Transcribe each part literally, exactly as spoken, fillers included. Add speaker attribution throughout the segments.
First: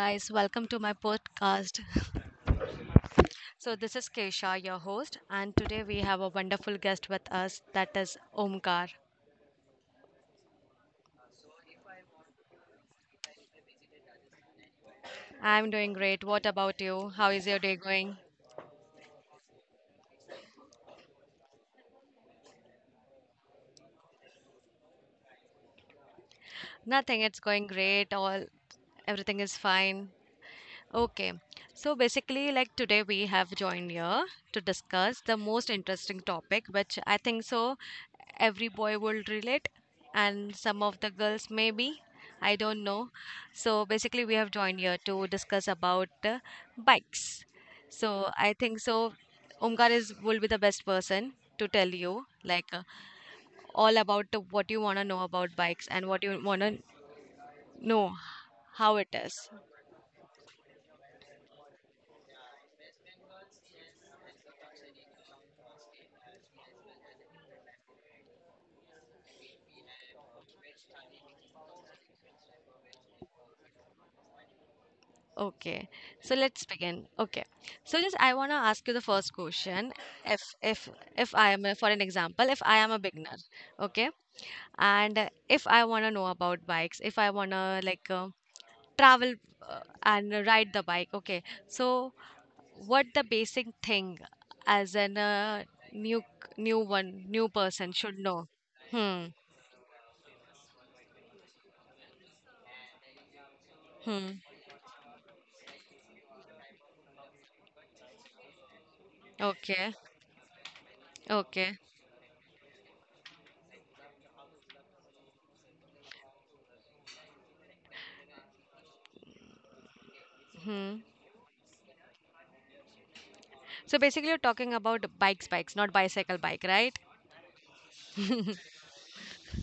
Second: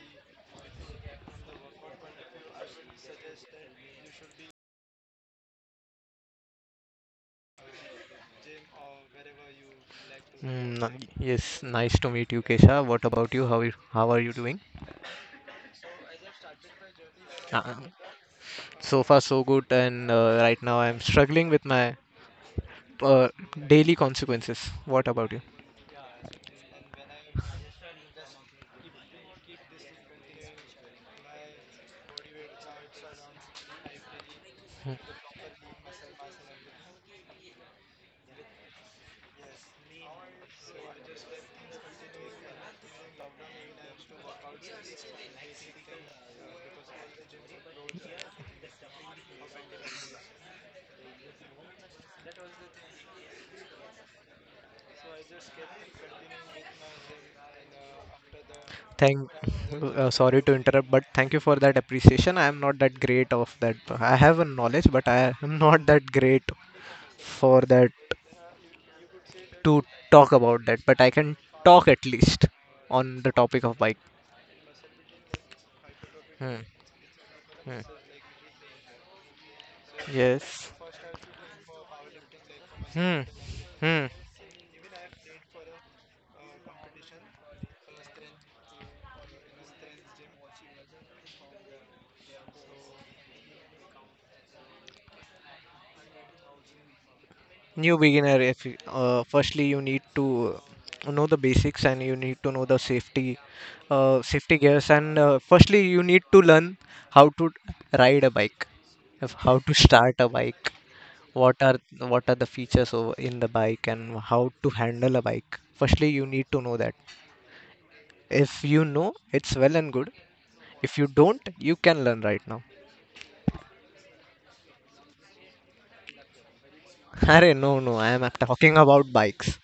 Speaker 1: guys. Welcome to my podcast. So, this is Kesha, your host, and today we have a wonderful guest with us that is Omkar.
Speaker 2: Mm, ni- yes, nice to meet you, Kesha. What about you? How are how are you doing?
Speaker 1: I'm doing great. What about you? How is your
Speaker 2: Uh,
Speaker 1: day going?
Speaker 2: so far, so good. And uh, right now, I'm struggling with my uh, daily consequences. What about you?
Speaker 1: Nothing. It's going great. All Everything is fine. Okay, so basically, like today we have joined here to discuss the most interesting topic, which I think so every boy will relate, and some of the girls maybe. I don't know. So basically, we have joined here to discuss about uh, bikes. So I think so. Omkar is will be the best person to tell you like uh, all about the, what you wanna know about bikes and what you wanna know how it
Speaker 2: Thank.
Speaker 1: is.
Speaker 2: Uh, sorry to interrupt, but thank you for that appreciation. I am not that great of that. I have a knowledge, but I am not that great for that to talk about that. But I can talk at least on the topic of bike.
Speaker 1: Okay, so
Speaker 2: Hmm.
Speaker 1: let's begin. Okay,
Speaker 2: Hmm.
Speaker 1: so just I want to ask you the first question. If
Speaker 2: Yes.
Speaker 1: if if I am a, for an example, if I am a
Speaker 2: Hmm.
Speaker 1: beginner,
Speaker 2: Hmm.
Speaker 1: okay, and uh, if I want to know about bikes, if I want to like uh, travel uh, and ride the bike, okay. So what the basic thing as an uh, new new one new person
Speaker 2: New
Speaker 1: should
Speaker 2: beginner
Speaker 1: know?
Speaker 2: if you- uh,
Speaker 1: Hmm.
Speaker 2: firstly you need to uh, know the basics, and you need to know the safety uh,
Speaker 1: Hmm.
Speaker 2: safety gears. And uh, firstly you need to learn how to ride a bike, of how to
Speaker 1: Okay.
Speaker 2: start a bike, what are
Speaker 1: Okay.
Speaker 2: what are the features over in the bike, and how to handle a bike. Firstly you need to know that. If you know, it's well and good. If
Speaker 1: Hmm.
Speaker 2: you don't, you can learn right now.
Speaker 1: So basically, you're talking about bikes, bikes, not bicycle bike, right?
Speaker 2: Arey, no no, I am talking about bikes.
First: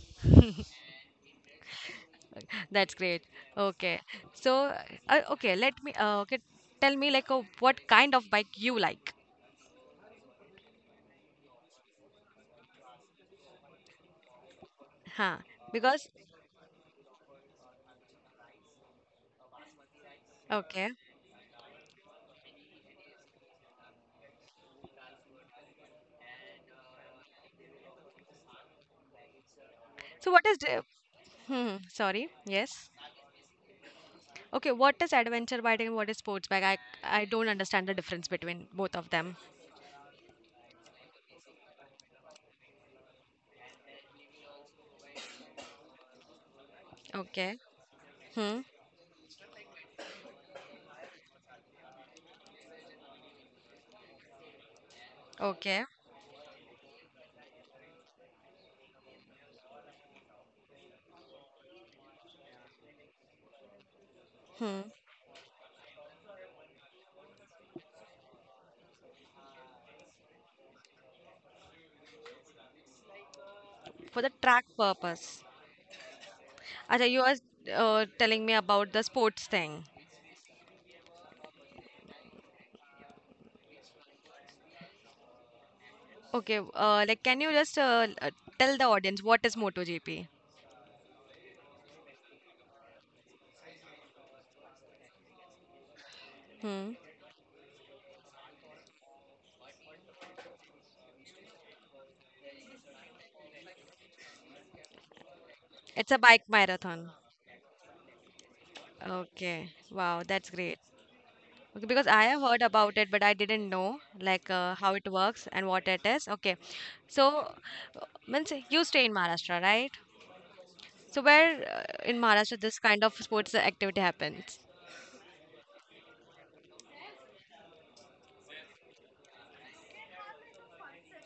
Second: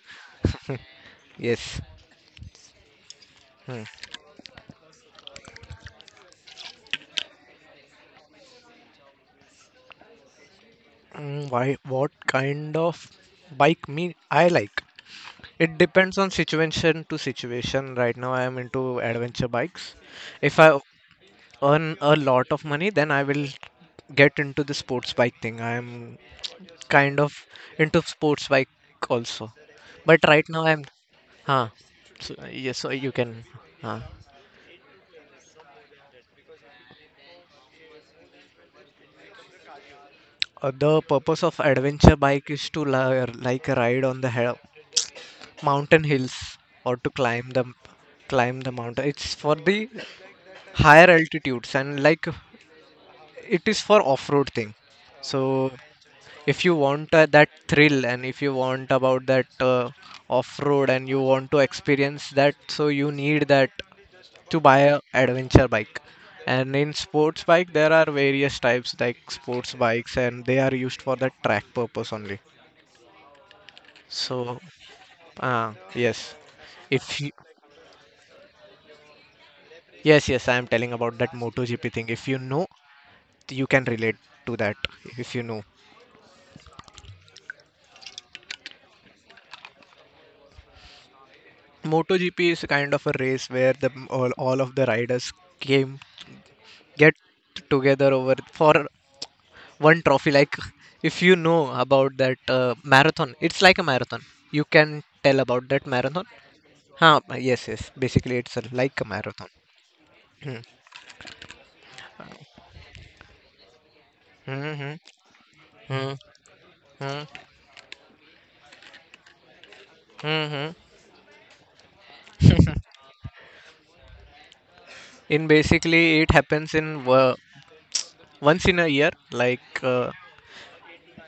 Speaker 2: Yes.
Speaker 1: That's great. Okay. So, uh, okay, let me, uh, okay, tell me like uh, what kind of bike you like.
Speaker 2: Mm, why, what kind of bike me I like?
Speaker 1: Huh.
Speaker 2: It
Speaker 1: Because,
Speaker 2: depends on situation to situation. Right now, I am into adventure bikes. If I
Speaker 1: okay.
Speaker 2: earn a lot of money, then I will get into the sports bike thing. I am kind of into sports bike also. But
Speaker 1: So what
Speaker 2: right
Speaker 1: is,
Speaker 2: now, I'm
Speaker 1: the- hmm,
Speaker 2: huh.
Speaker 1: hmm, sorry.
Speaker 2: So, uh, yes,
Speaker 1: Yes.
Speaker 2: so you can. Huh.
Speaker 1: Okay, what is adventure bike and what is sports bike? I, I don't understand the difference between both of them.
Speaker 2: Uh, the purpose of adventure bike is to li- like ride on the he mountain hills, or to climb
Speaker 1: Okay.
Speaker 2: the climb
Speaker 1: Hmm.
Speaker 2: the mountain. It's for the higher altitudes, and like it is for off-road thing. So
Speaker 1: Okay.
Speaker 2: if you want uh, that thrill, and if you want about that uh, off-road and you want to experience that, so you need that to buy
Speaker 1: Hmm.
Speaker 2: a adventure bike. And in sports bike there are various types like sports bikes, and they are used for the track purpose only.
Speaker 1: For the
Speaker 2: So
Speaker 1: track purpose.
Speaker 2: uh, yes,
Speaker 1: Acha,
Speaker 2: if
Speaker 1: you
Speaker 2: you,
Speaker 1: are uh, telling me about the sports thing.
Speaker 2: yes, yes, I am telling about that MotoGP thing. If you know, you can relate to that. If you know,
Speaker 1: Okay. Uh, like, can you just uh, uh, tell the audience what is MotoGP?
Speaker 2: MotoGP is kind of a race where the all, all of the riders came
Speaker 1: Hmm.
Speaker 2: get together over for one trophy. Like if you know about that uh, marathon, it's like a marathon. You can tell about that
Speaker 1: It's a
Speaker 2: marathon.
Speaker 1: bike marathon.
Speaker 2: Huh, yes, yes. Basically, it's a, like a marathon.
Speaker 1: Okay. Wow, that's
Speaker 2: Hmm.
Speaker 1: great. Okay, because I have heard about it, but I didn't know like
Speaker 2: Hmm.
Speaker 1: uh,
Speaker 2: Hmm.
Speaker 1: how it works and what it
Speaker 2: Hmm.
Speaker 1: is. Okay.
Speaker 2: Hmm.
Speaker 1: So, uh, means you stay in Maharashtra, right?
Speaker 2: Hmm, hmm.
Speaker 1: So where uh, in Maharashtra this kind of sports activity happens?
Speaker 2: In basically, it happens in uh, once in a year, like. Uh,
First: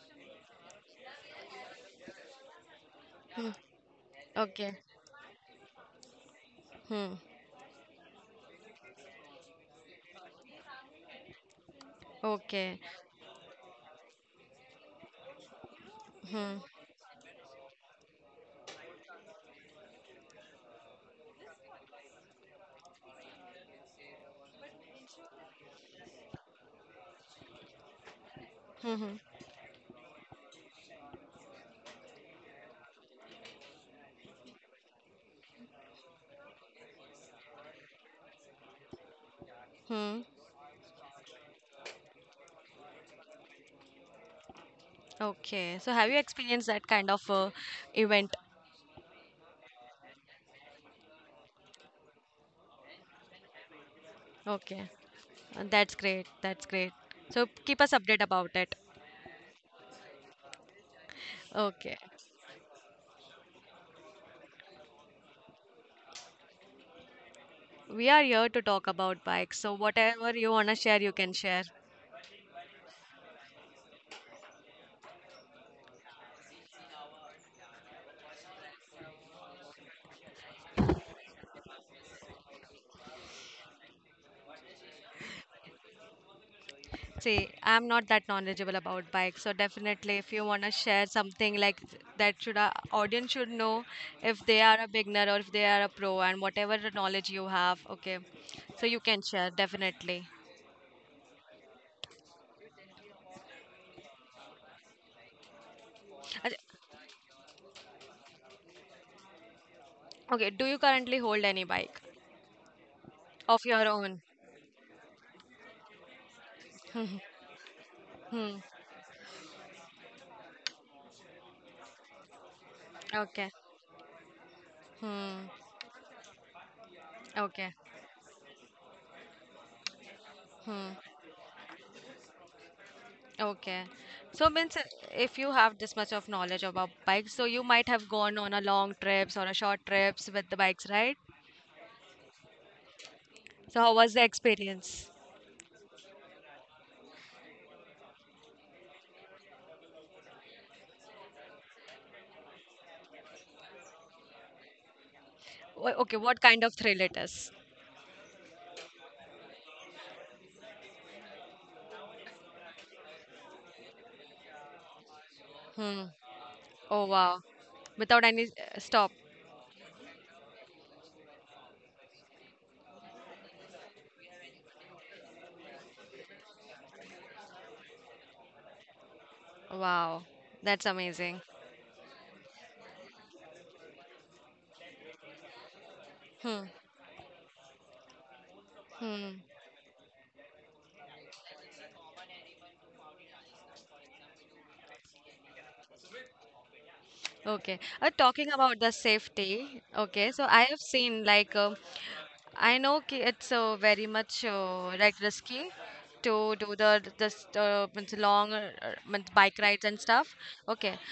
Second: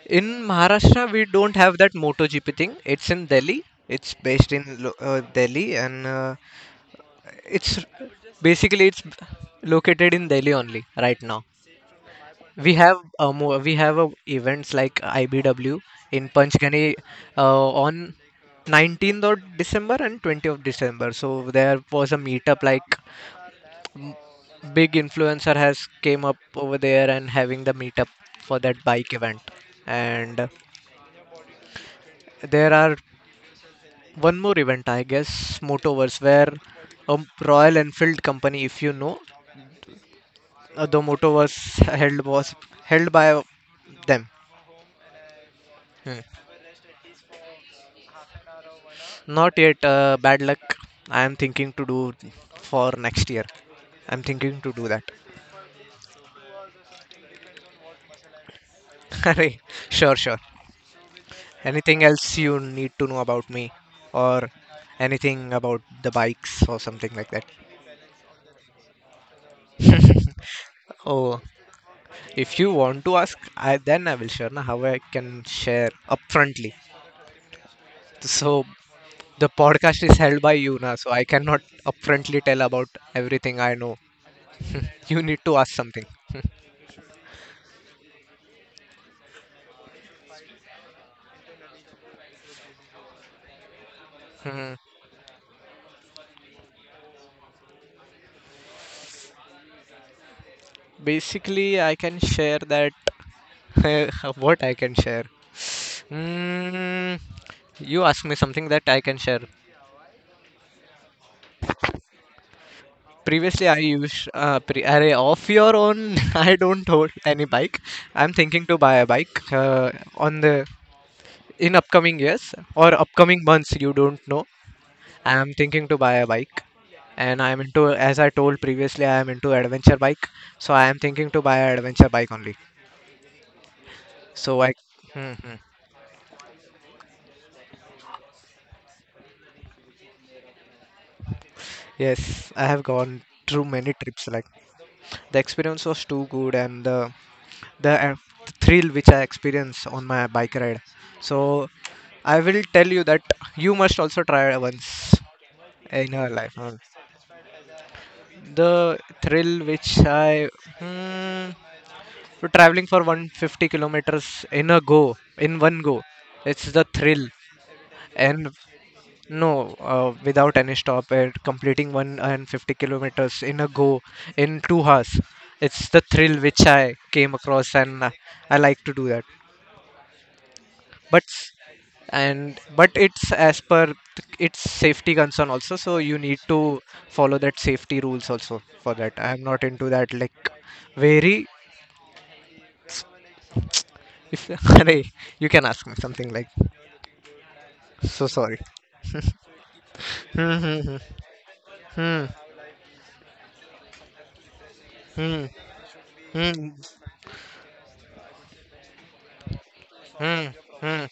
Speaker 2: In Maharashtra, we don't have that MotoGP thing. It's in Delhi. It's based in
Speaker 1: Okay.
Speaker 2: Lo- uh, Delhi, and uh,
Speaker 1: Hmm.
Speaker 2: it's basically it's located in Delhi only right now. We
Speaker 1: Okay.
Speaker 2: have a mo- we have a events like I B W in
Speaker 1: Hmm.
Speaker 2: Panchgani uh, on nineteenth of December and twentieth of December. So there was a meetup like m- big influencer has came up over there, and having the meetup for that
Speaker 1: Hmm.
Speaker 2: bike
Speaker 1: Hmm.
Speaker 2: event. And there are one more event, I guess, Motoverse, where a Royal Enfield company, if you know,
Speaker 1: Hmm.
Speaker 2: uh, the Motoverse held was held by them.
Speaker 1: Okay. So have you
Speaker 2: Hmm.
Speaker 1: experienced that kind of uh, event?
Speaker 2: Not yet. Uh, bad luck. I am thinking to do for next year. I'm thinking to
Speaker 1: Okay.
Speaker 2: do that.
Speaker 1: Uh, That's great. That's great. So keep us update about it.
Speaker 2: Arey, sure, sure.
Speaker 1: Okay.
Speaker 2: Anything else you need to know about me, or anything about the bikes or something like that?
Speaker 1: We are here to talk about bikes, so whatever you want to share, you can
Speaker 2: Oh,
Speaker 1: share.
Speaker 2: if you want to ask, I then I will share. Na, how I can share upfrontly. So the podcast is held by Yuna, so I cannot upfrontly tell about everything I know. You need to ask something.
Speaker 1: See, I'm not that knowledgeable about bikes, so definitely if you want to share something like th- that should our audience should know if they
Speaker 2: Hmm.
Speaker 1: are a beginner or if they are a pro and whatever the knowledge you have, okay. So you can share definitely.
Speaker 2: Basically, I can share that. What I can share?
Speaker 1: Ach-
Speaker 2: Hmm. You ask me something that I can share.
Speaker 1: Okay, do you currently hold any bike of
Speaker 2: Previously, I
Speaker 1: your own?
Speaker 2: used uh, pre- array off your own. I don't hold any bike. I'm
Speaker 1: Hmm.
Speaker 2: thinking to buy a bike uh, on the in upcoming years or upcoming
Speaker 1: Okay.
Speaker 2: months. You don't know.
Speaker 1: Hmm.
Speaker 2: I'm thinking to buy a bike, and I'm
Speaker 1: Okay.
Speaker 2: into, as I told previously, I am into adventure bike. So I
Speaker 1: Hmm.
Speaker 2: am thinking to buy an adventure bike only.
Speaker 1: Okay. So
Speaker 2: So I
Speaker 1: means uh, if you
Speaker 2: mhm.
Speaker 1: have this much of knowledge about bikes, so you might have gone on a long trips or a short trips with the bikes, right?
Speaker 2: Yes, I have gone through
Speaker 1: So how
Speaker 2: many
Speaker 1: was the
Speaker 2: trips like
Speaker 1: experience?
Speaker 2: the experience was too good. And the the uh, thrill which I experienced on my bike ride, so I will tell you that you must also try once
Speaker 1: Wha-
Speaker 2: in
Speaker 1: Okay,
Speaker 2: your
Speaker 1: what
Speaker 2: life,
Speaker 1: kind
Speaker 2: huh?
Speaker 1: of thrill it is?
Speaker 2: The thrill which I hmm, so traveling for a hundred fifty kilometers in a go, in one go,
Speaker 1: Hmm.
Speaker 2: it's the
Speaker 1: Oh
Speaker 2: thrill.
Speaker 1: wow. Without any
Speaker 2: And
Speaker 1: uh, stop.
Speaker 2: no, uh, without any stop, and completing one hundred fifty kilometers in a go in two hours, it's the thrill which I came across. And uh, I like to do that.
Speaker 1: Wow. That's
Speaker 2: But
Speaker 1: amazing.
Speaker 2: s- and but it's as per th- its safety concern also, so you need
Speaker 1: Hmm.
Speaker 2: to follow that safety rules also for that.
Speaker 1: Hmm.
Speaker 2: I'm not into that like very. If, arey, you can ask me something like.
Speaker 1: Okay. Uh,
Speaker 2: So
Speaker 1: talking
Speaker 2: sorry.
Speaker 1: about the safety. Okay. So
Speaker 2: Hmm,
Speaker 1: I have
Speaker 2: hmm,
Speaker 1: seen like uh,
Speaker 2: hmm,
Speaker 1: I know ki- it's uh, very much uh, like
Speaker 2: hmm,
Speaker 1: risky
Speaker 2: hmm,
Speaker 1: to
Speaker 2: hmm,
Speaker 1: do the this uh, means long uh, uh, means bike rides and stuff.
Speaker 2: hmm.
Speaker 1: Okay,
Speaker 2: Hmm.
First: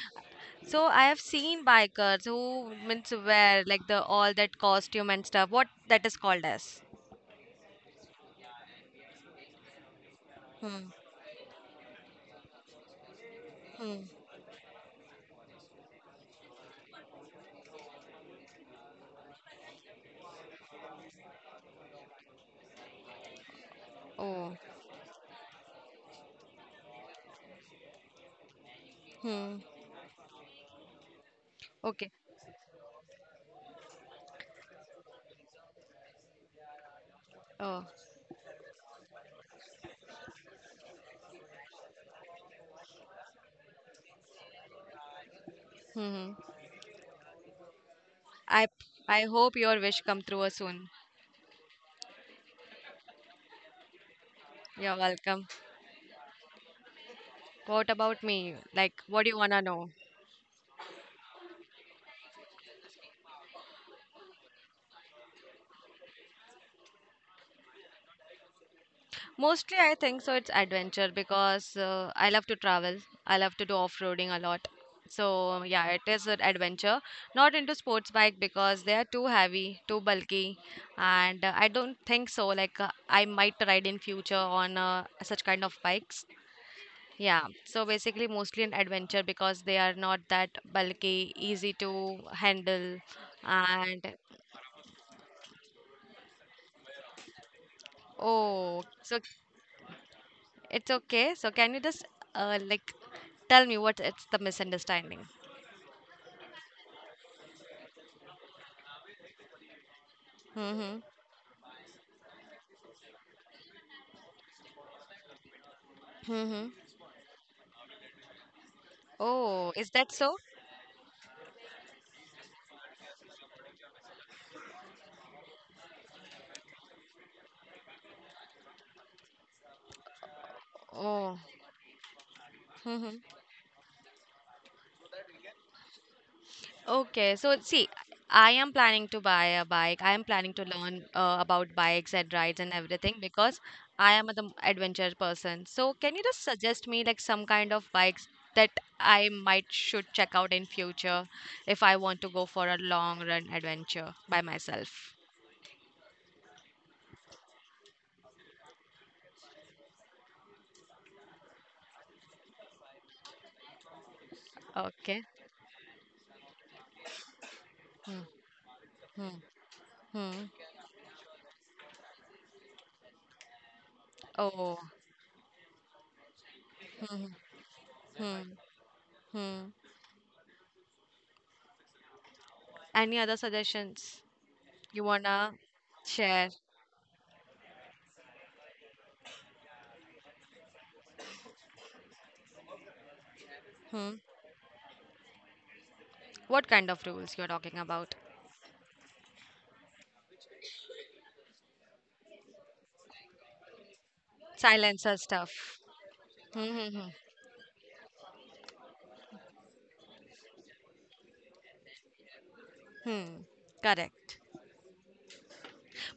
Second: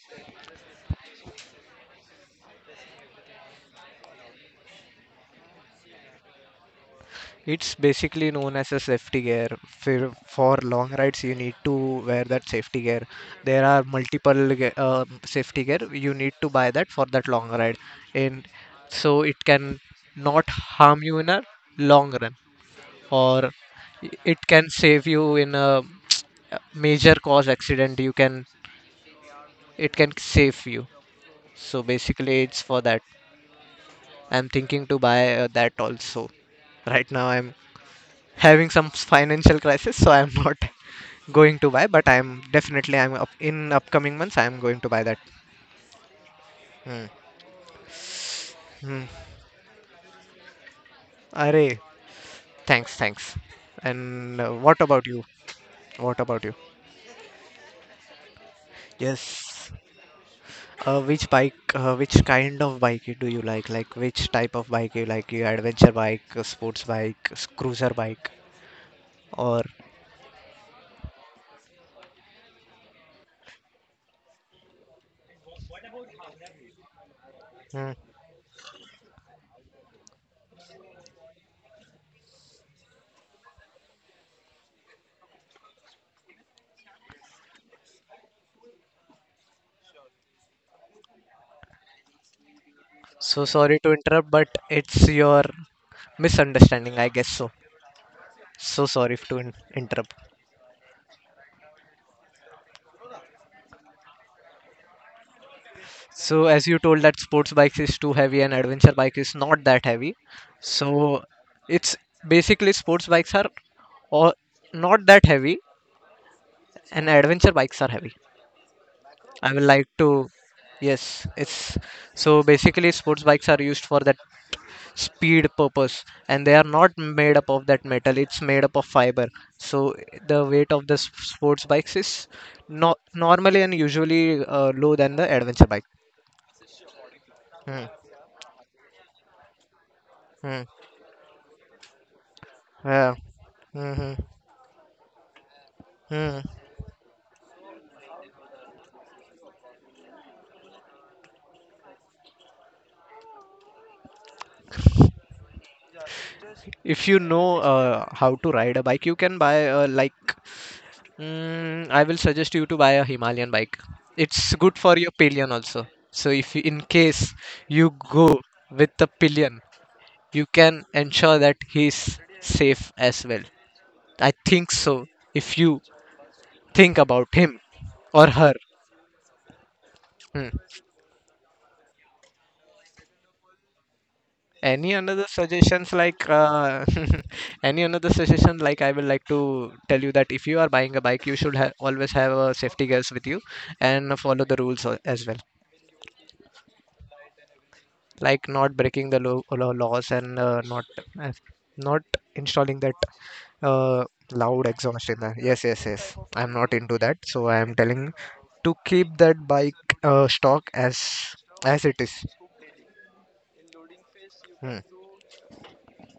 Speaker 1: so I have seen bikers who means wear like the all that costume and stuff. What that is called as?
Speaker 2: It's basically known as a safety gear. For, for
Speaker 1: Hmm.
Speaker 2: long rides, you need to wear that safety gear. There are
Speaker 1: Hmm.
Speaker 2: multiple ge- uh, safety gear. You need to buy that for that long ride, and so it can not harm you in a long run, or it
Speaker 1: Oh.
Speaker 2: can save you in a major cause accident. You can
Speaker 1: Hmm.
Speaker 2: it can save you. So
Speaker 1: Okay.
Speaker 2: basically, it's for that. I'm thinking to buy uh, that also. Right now, I'm
Speaker 1: Oh.
Speaker 2: having some financial crisis, so I'm not going to buy. But I'm definitely I'm up, in upcoming months, I'm going to buy that.
Speaker 1: Hmm. Hmm.
Speaker 2: Hmm.
Speaker 1: I
Speaker 2: Hmm.
Speaker 1: I hope your wish come through uh, soon.
Speaker 2: Array. Thanks. Thanks. And uh, what
Speaker 1: You're
Speaker 2: about you?
Speaker 1: welcome.
Speaker 2: What about you?
Speaker 1: What about me? Like, what do you wanna
Speaker 2: Yes.
Speaker 1: know?
Speaker 2: Uh, which bike? Uh, which kind of bike do you like? Like which type of bike you like? You adventure bike, uh, sports bike, s- cruiser bike, or?
Speaker 1: Mostly, I think so. It's adventure because uh, I love to travel. I love to do off-roading a lot. So yeah, it is an adventure. Not into
Speaker 2: Hmm.
Speaker 1: sports bike because they are too heavy, too bulky, and uh, I don't think so. Like uh, I might ride in future on uh, such kind of bikes. Yeah. So basically, mostly an adventure because they are not that bulky, easy to handle,
Speaker 2: So sorry to
Speaker 1: and
Speaker 2: interrupt, but it's your misunderstanding, I guess so.
Speaker 1: oh,
Speaker 2: So sorry
Speaker 1: so
Speaker 2: to in- interrupt.
Speaker 1: it's okay. So can you just uh, like tell me what it's the misunderstanding?
Speaker 2: So as you told that sports bike is too heavy, and adventure bike is not that heavy.
Speaker 1: Mm-hmm.
Speaker 2: So it's basically sports bikes are all not that heavy,
Speaker 1: Mm-hmm.
Speaker 2: and adventure bikes are heavy. I will
Speaker 1: Oh,
Speaker 2: like
Speaker 1: is that
Speaker 2: to
Speaker 1: so?
Speaker 2: yes, it's so basically sports bikes are used for that speed purpose, and they are not made up of that metal. It's made up of fiber. So the weight of the s-
Speaker 1: Oh.
Speaker 2: sports bikes is no-
Speaker 1: Mm-hmm.
Speaker 2: normally and usually uh, low than the adventure bike.
Speaker 1: Okay. So
Speaker 2: Hmm.
Speaker 1: see, I am planning to buy a bike. I am planning
Speaker 2: Hmm.
Speaker 1: to learn uh, about bikes and rides and
Speaker 2: Yeah.
Speaker 1: everything because I
Speaker 2: Hmm.
Speaker 1: am an adventure person. So can you
Speaker 2: Hmm.
Speaker 1: just suggest me like some kind of bikes that I might should check out in future if I want to go for a long run adventure by myself?
Speaker 2: If you know uh, how to ride a bike, you can buy a, like mm, I will suggest you to buy a Himalayan bike. It's good for your
Speaker 1: Okay.
Speaker 2: pillion also. So if you in case you
Speaker 1: Hmm.
Speaker 2: go with the
Speaker 1: Hmm.
Speaker 2: pillion,
Speaker 1: Hmm.
Speaker 2: you can ensure that he's safe as well. I think
Speaker 1: Oh.
Speaker 2: so. If you think
Speaker 1: Hmm.
Speaker 2: about him or
Speaker 1: Hmm.
Speaker 2: her.
Speaker 1: Hmm. Any other suggestions
Speaker 2: Any
Speaker 1: you
Speaker 2: another
Speaker 1: wanna
Speaker 2: suggestions like
Speaker 1: share?
Speaker 2: uh, any another suggestion like I will like to tell you that if you are buying a bike, you should ha- always have a safety gears with you,
Speaker 1: Hmm.
Speaker 2: and follow the rules a- as well.
Speaker 1: What kind of rules you're talking about?
Speaker 2: Like not breaking the law, law- laws, and uh, not uh, not installing that uh, loud exhaust
Speaker 1: Silencer
Speaker 2: in there. yes
Speaker 1: stuff.
Speaker 2: yes yes I'm
Speaker 1: Hmm.
Speaker 2: not
Speaker 1: Hmm.
Speaker 2: into
Speaker 1: Hmm.
Speaker 2: that, so I am telling to keep that bike uh, stock as as it is.
Speaker 1: Hmm. Correct.
Speaker 2: Hmm.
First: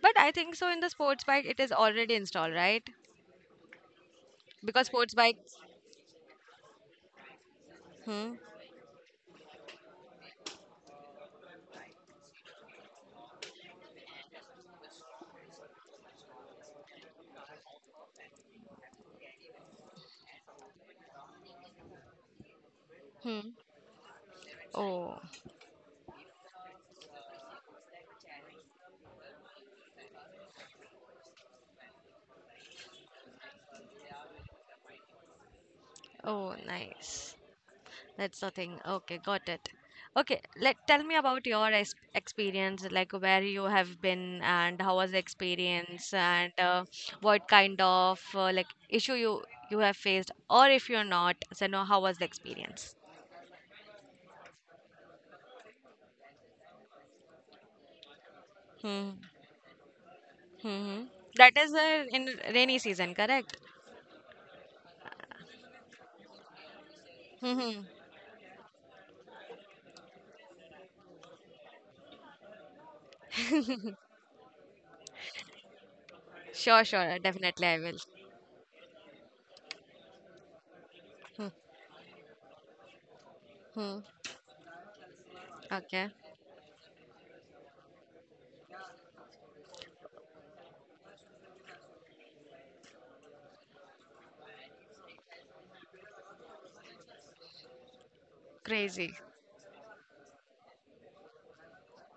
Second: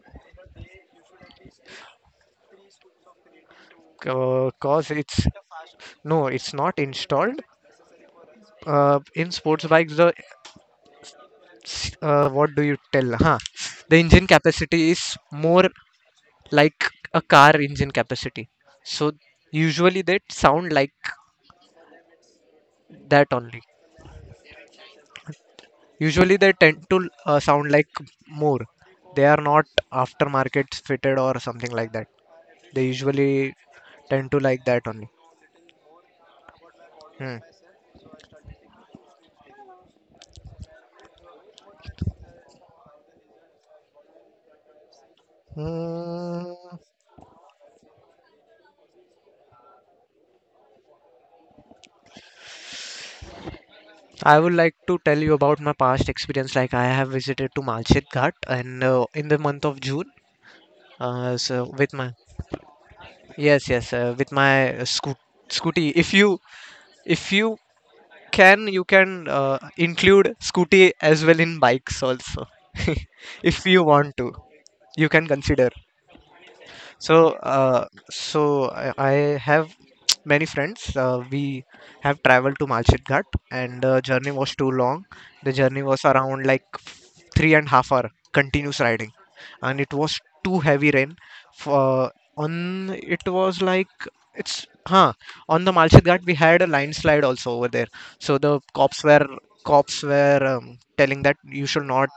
Speaker 1: But I think so in the sports bike it is already installed, right?
Speaker 2: Uh,
Speaker 1: Because
Speaker 2: cause
Speaker 1: sports
Speaker 2: it's
Speaker 1: bike.
Speaker 2: no, it's not installed
Speaker 1: Hmm.
Speaker 2: uh, in sports bikes. The uh, what do you tell, huh, the engine capacity is more, like a car engine capacity, so usually they sound like that
Speaker 1: Hmm.
Speaker 2: only.
Speaker 1: Oh.
Speaker 2: Usually they tend to uh, sound like more. They are not aftermarket fitted or something like that. They usually tend to like that only.
Speaker 1: Oh, nice.
Speaker 2: Hmm.
Speaker 1: That's the thing. Okay, got it. Okay, let tell me about your ex experience, like where you have been and how was the experience and
Speaker 2: Mm,
Speaker 1: uh, what kind of uh, like issue you you have faced or if you're not, so no, how was the experience?
Speaker 2: I would like to tell you about my past experience. Like I have visited to Malchet Ghat, and uh,
Speaker 1: Hmm.
Speaker 2: in the month of June,
Speaker 1: Hmm.
Speaker 2: Uh,
Speaker 1: That
Speaker 2: so
Speaker 1: is
Speaker 2: with
Speaker 1: uh,
Speaker 2: my
Speaker 1: in rainy season, correct?
Speaker 2: yes yes uh, with my uh, scoot scooty, if you if you
Speaker 1: Hmm.
Speaker 2: can, you can uh, include scooty as well in bikes also. If you want to, you can consider.
Speaker 1: Sure, sure,
Speaker 2: So
Speaker 1: definitely I
Speaker 2: uh,
Speaker 1: will.
Speaker 2: so I, I have many friends. Uh,
Speaker 1: Hmm.
Speaker 2: we have traveled to Malchit Ghat, and
Speaker 1: Hmm.
Speaker 2: the journey was too long. The journey was
Speaker 1: Okay.
Speaker 2: around like three and half hour continuous riding, and it was too heavy rain. For on it was like it's huh on the Malchit Ghat, we had a landslide also over there. So the cops
Speaker 1: Crazy.
Speaker 2: were cops were um, telling that you should not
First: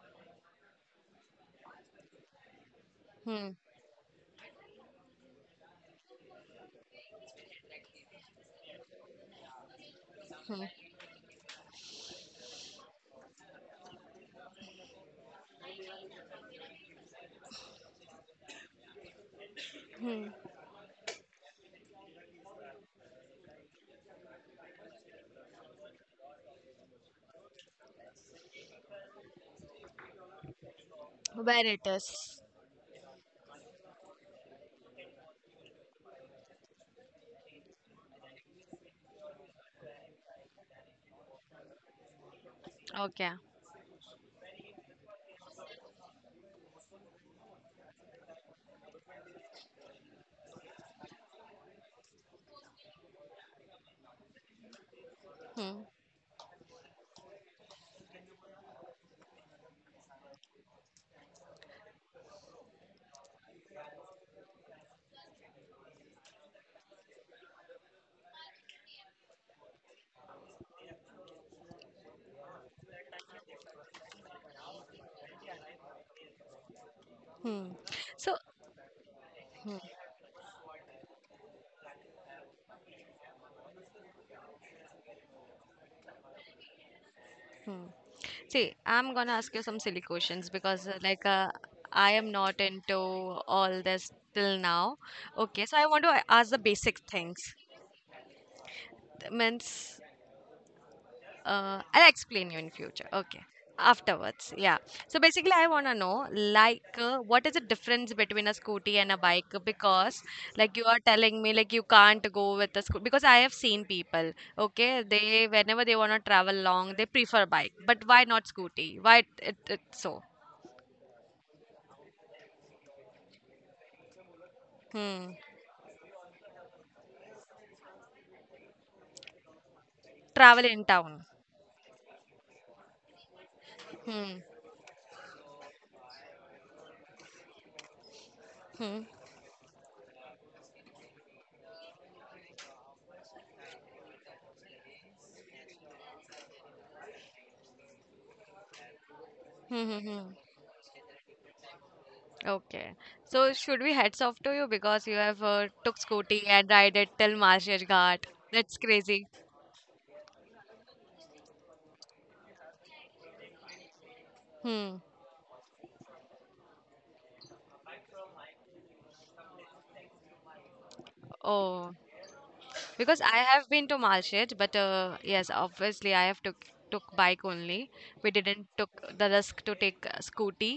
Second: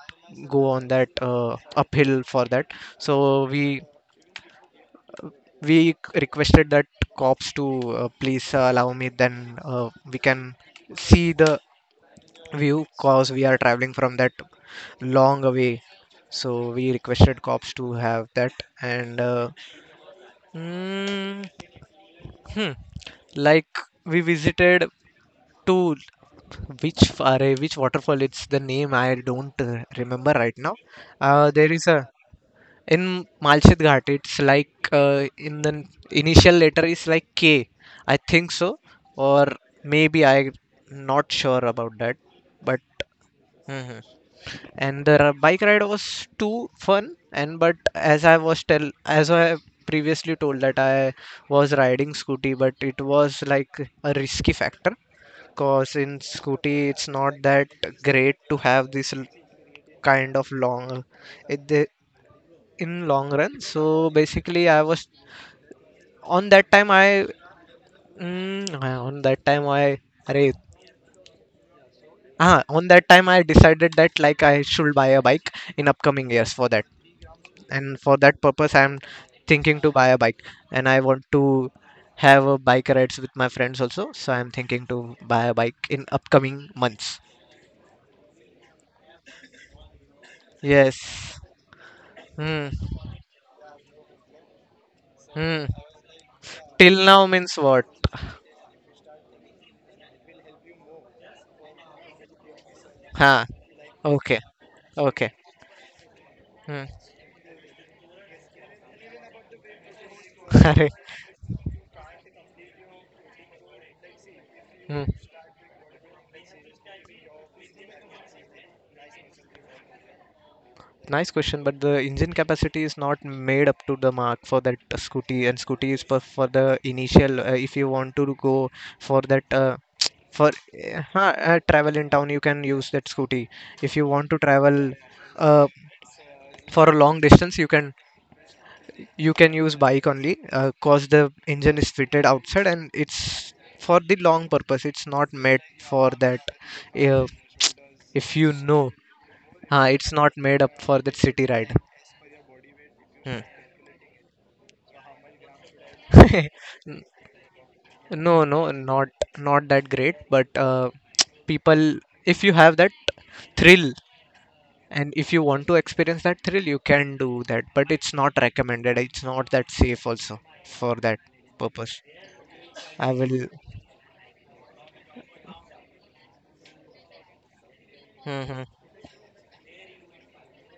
Speaker 2: go on that uh, uphill for that. So
Speaker 1: Hmm.
Speaker 2: we we requested that cops to uh, please uh, allow me, then uh, we can
Speaker 1: Hmm.
Speaker 2: see the view, cause we are traveling from that long away. So we requested cops to have that. And uh,
Speaker 1: Hmm.
Speaker 2: mm, hmm, like we visited to which are which waterfall, it's the name I don't uh, remember right now. Uh,
Speaker 1: Where
Speaker 2: there
Speaker 1: it
Speaker 2: is a
Speaker 1: is.
Speaker 2: in Malchit Ghat, it's like uh, in the initial letter is like K. I think so, or maybe I not sure about that. But
Speaker 1: Okay.
Speaker 2: mhm. And the bike ride was too fun. And but as I was tell, as I have previously told that I was riding scooty, but it was like a risky factor.
Speaker 1: Hmm.
Speaker 2: Cause in scooty, it's not that great to have this l- kind of long. It, the in long run, so basically I was on that time I mm, uh, on that time i array, ah, on that time I decided that like I should buy a bike in upcoming years for that.
Speaker 1: Hmm.
Speaker 2: And for that
Speaker 1: So
Speaker 2: purpose, I'm thinking to buy a bike, and I want to have a bike rides with my friends also, so I'm thinking to buy a bike in upcoming months.
Speaker 1: Hmm. See, I'm gonna ask you some silly questions because, uh, like,
Speaker 2: Yes.
Speaker 1: uh, I am not
Speaker 2: Hmm.
Speaker 1: into all this till now.
Speaker 2: Hmm.
Speaker 1: Okay, so I want to a- ask the
Speaker 2: Till
Speaker 1: basic
Speaker 2: now
Speaker 1: things.
Speaker 2: means what?
Speaker 1: Th- Means uh, I'll explain you in future.
Speaker 2: Huh.
Speaker 1: Okay.
Speaker 2: Okay.
Speaker 1: Afterwards, yeah. So
Speaker 2: Okay.
Speaker 1: basically, I want to know
Speaker 2: Hmm.
Speaker 1: like uh, what is the difference between a scooty and a bike? Because like you
Speaker 2: Arey.
Speaker 1: are telling me like you can't go with a scooty because I have seen people.
Speaker 2: Hmm.
Speaker 1: Okay, they whenever they want to travel long, they prefer bike. But why not scooty? Why it, it, it's so?
Speaker 2: Nice question, but the engine capacity is not made up to the mark for that
Speaker 1: Hmm.
Speaker 2: scooty, and scooty is for, for the initial. Uh, if you want to go for that, uh, for
Speaker 1: Travel in
Speaker 2: uh,
Speaker 1: town.
Speaker 2: huh, uh, travel in town, you can use that scooty. If you want
Speaker 1: Hmm.
Speaker 2: to travel, uh, for a long distance, you can
Speaker 1: Hmm.
Speaker 2: you can use bike only, uh, cause the engine is fitted outside, and it's for the long purpose. It's not made for that. Uh, if you know,
Speaker 1: Hmm.
Speaker 2: uh,
Speaker 1: Hmm.
Speaker 2: it's
Speaker 1: Hmm.
Speaker 2: not made up for that city ride.
Speaker 1: Okay.
Speaker 2: Hmm.
Speaker 1: So should we heads off to you because you have uh, took scooty and ride it till Malshet Ghat.
Speaker 2: No, no,
Speaker 1: That's
Speaker 2: not
Speaker 1: crazy.
Speaker 2: not that great, but uh, people, if you have that thrill
Speaker 1: Hmm.
Speaker 2: and if you want to experience that thrill, you can do that, but it's not recommended. It's not that safe also for that
Speaker 1: Oh,
Speaker 2: purpose. I
Speaker 1: because I
Speaker 2: will,
Speaker 1: have been to Malshet, but uh, yes, obviously I have took took bike only. We
Speaker 2: hmm
Speaker 1: didn't took the risk to take uh, scooty.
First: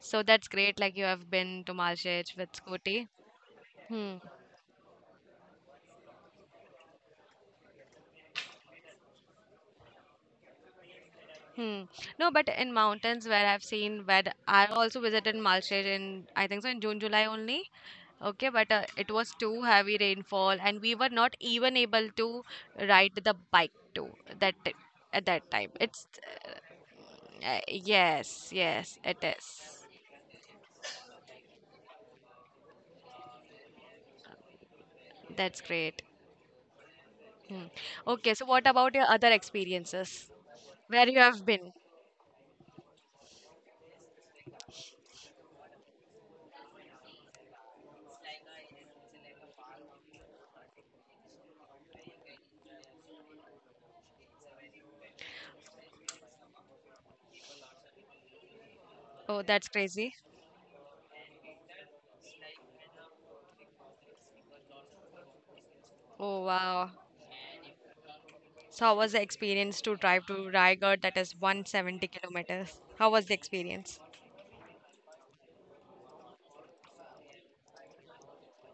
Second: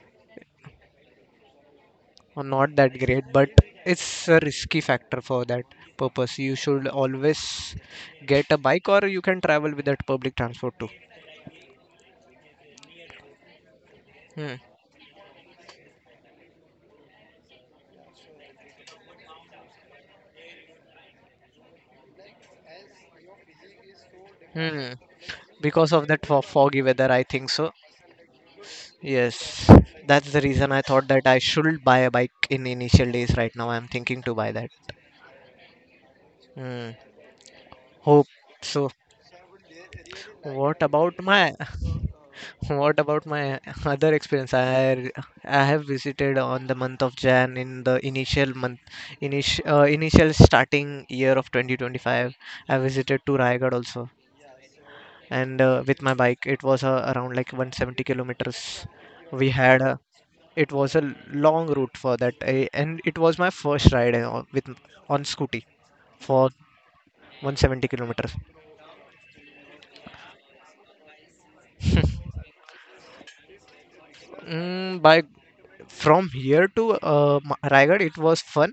Speaker 1: So that's great. Like you have been to Malshet with
Speaker 2: Not that
Speaker 1: scooty.
Speaker 2: great, but
Speaker 1: Hmm.
Speaker 2: it's a risky factor for that purpose. You should always get a bike or you can travel with that public transport too.
Speaker 1: Hmm. No, but in mountains where I've seen where
Speaker 2: Hmm.
Speaker 1: I also visited Malshet in I think so in June July only. Okay, but uh, it was too heavy rainfall, and we were not even able to ride the bike too that t-
Speaker 2: Hmm.
Speaker 1: at that time.
Speaker 2: Because
Speaker 1: It's
Speaker 2: of that fo- foggy weather, I think
Speaker 1: uh,
Speaker 2: so.
Speaker 1: yes, yes, it
Speaker 2: Yes,
Speaker 1: is.
Speaker 2: that's the reason I thought that I should buy a bike in initial days. Right now, I'm thinking to buy that.
Speaker 1: That's great.
Speaker 2: Hmm.
Speaker 1: Hmm.
Speaker 2: Hope
Speaker 1: Okay, so what
Speaker 2: so.
Speaker 1: about your other experiences?
Speaker 2: What
Speaker 1: Where you
Speaker 2: about
Speaker 1: have
Speaker 2: my
Speaker 1: been?
Speaker 2: what about my other experience? I I have visited on the month of Jan in the initial month, initial uh, initial starting year of twenty twenty-five. I visited to Raigad also, and uh, with my bike, it was uh, around like one hundred seventy kilometers.
Speaker 1: Oh,
Speaker 2: We
Speaker 1: that's
Speaker 2: had a
Speaker 1: crazy.
Speaker 2: It was a long route for that I, and it was my first ride, uh, with on scooty for
Speaker 1: Oh wow.
Speaker 2: one hundred seventy kilometers.
Speaker 1: So how was the experience to drive to Raigad? That is one hundred seventy kilometers. How was the experience?
Speaker 2: Mm, by From here to uh, Ma- Raigad, it was fun.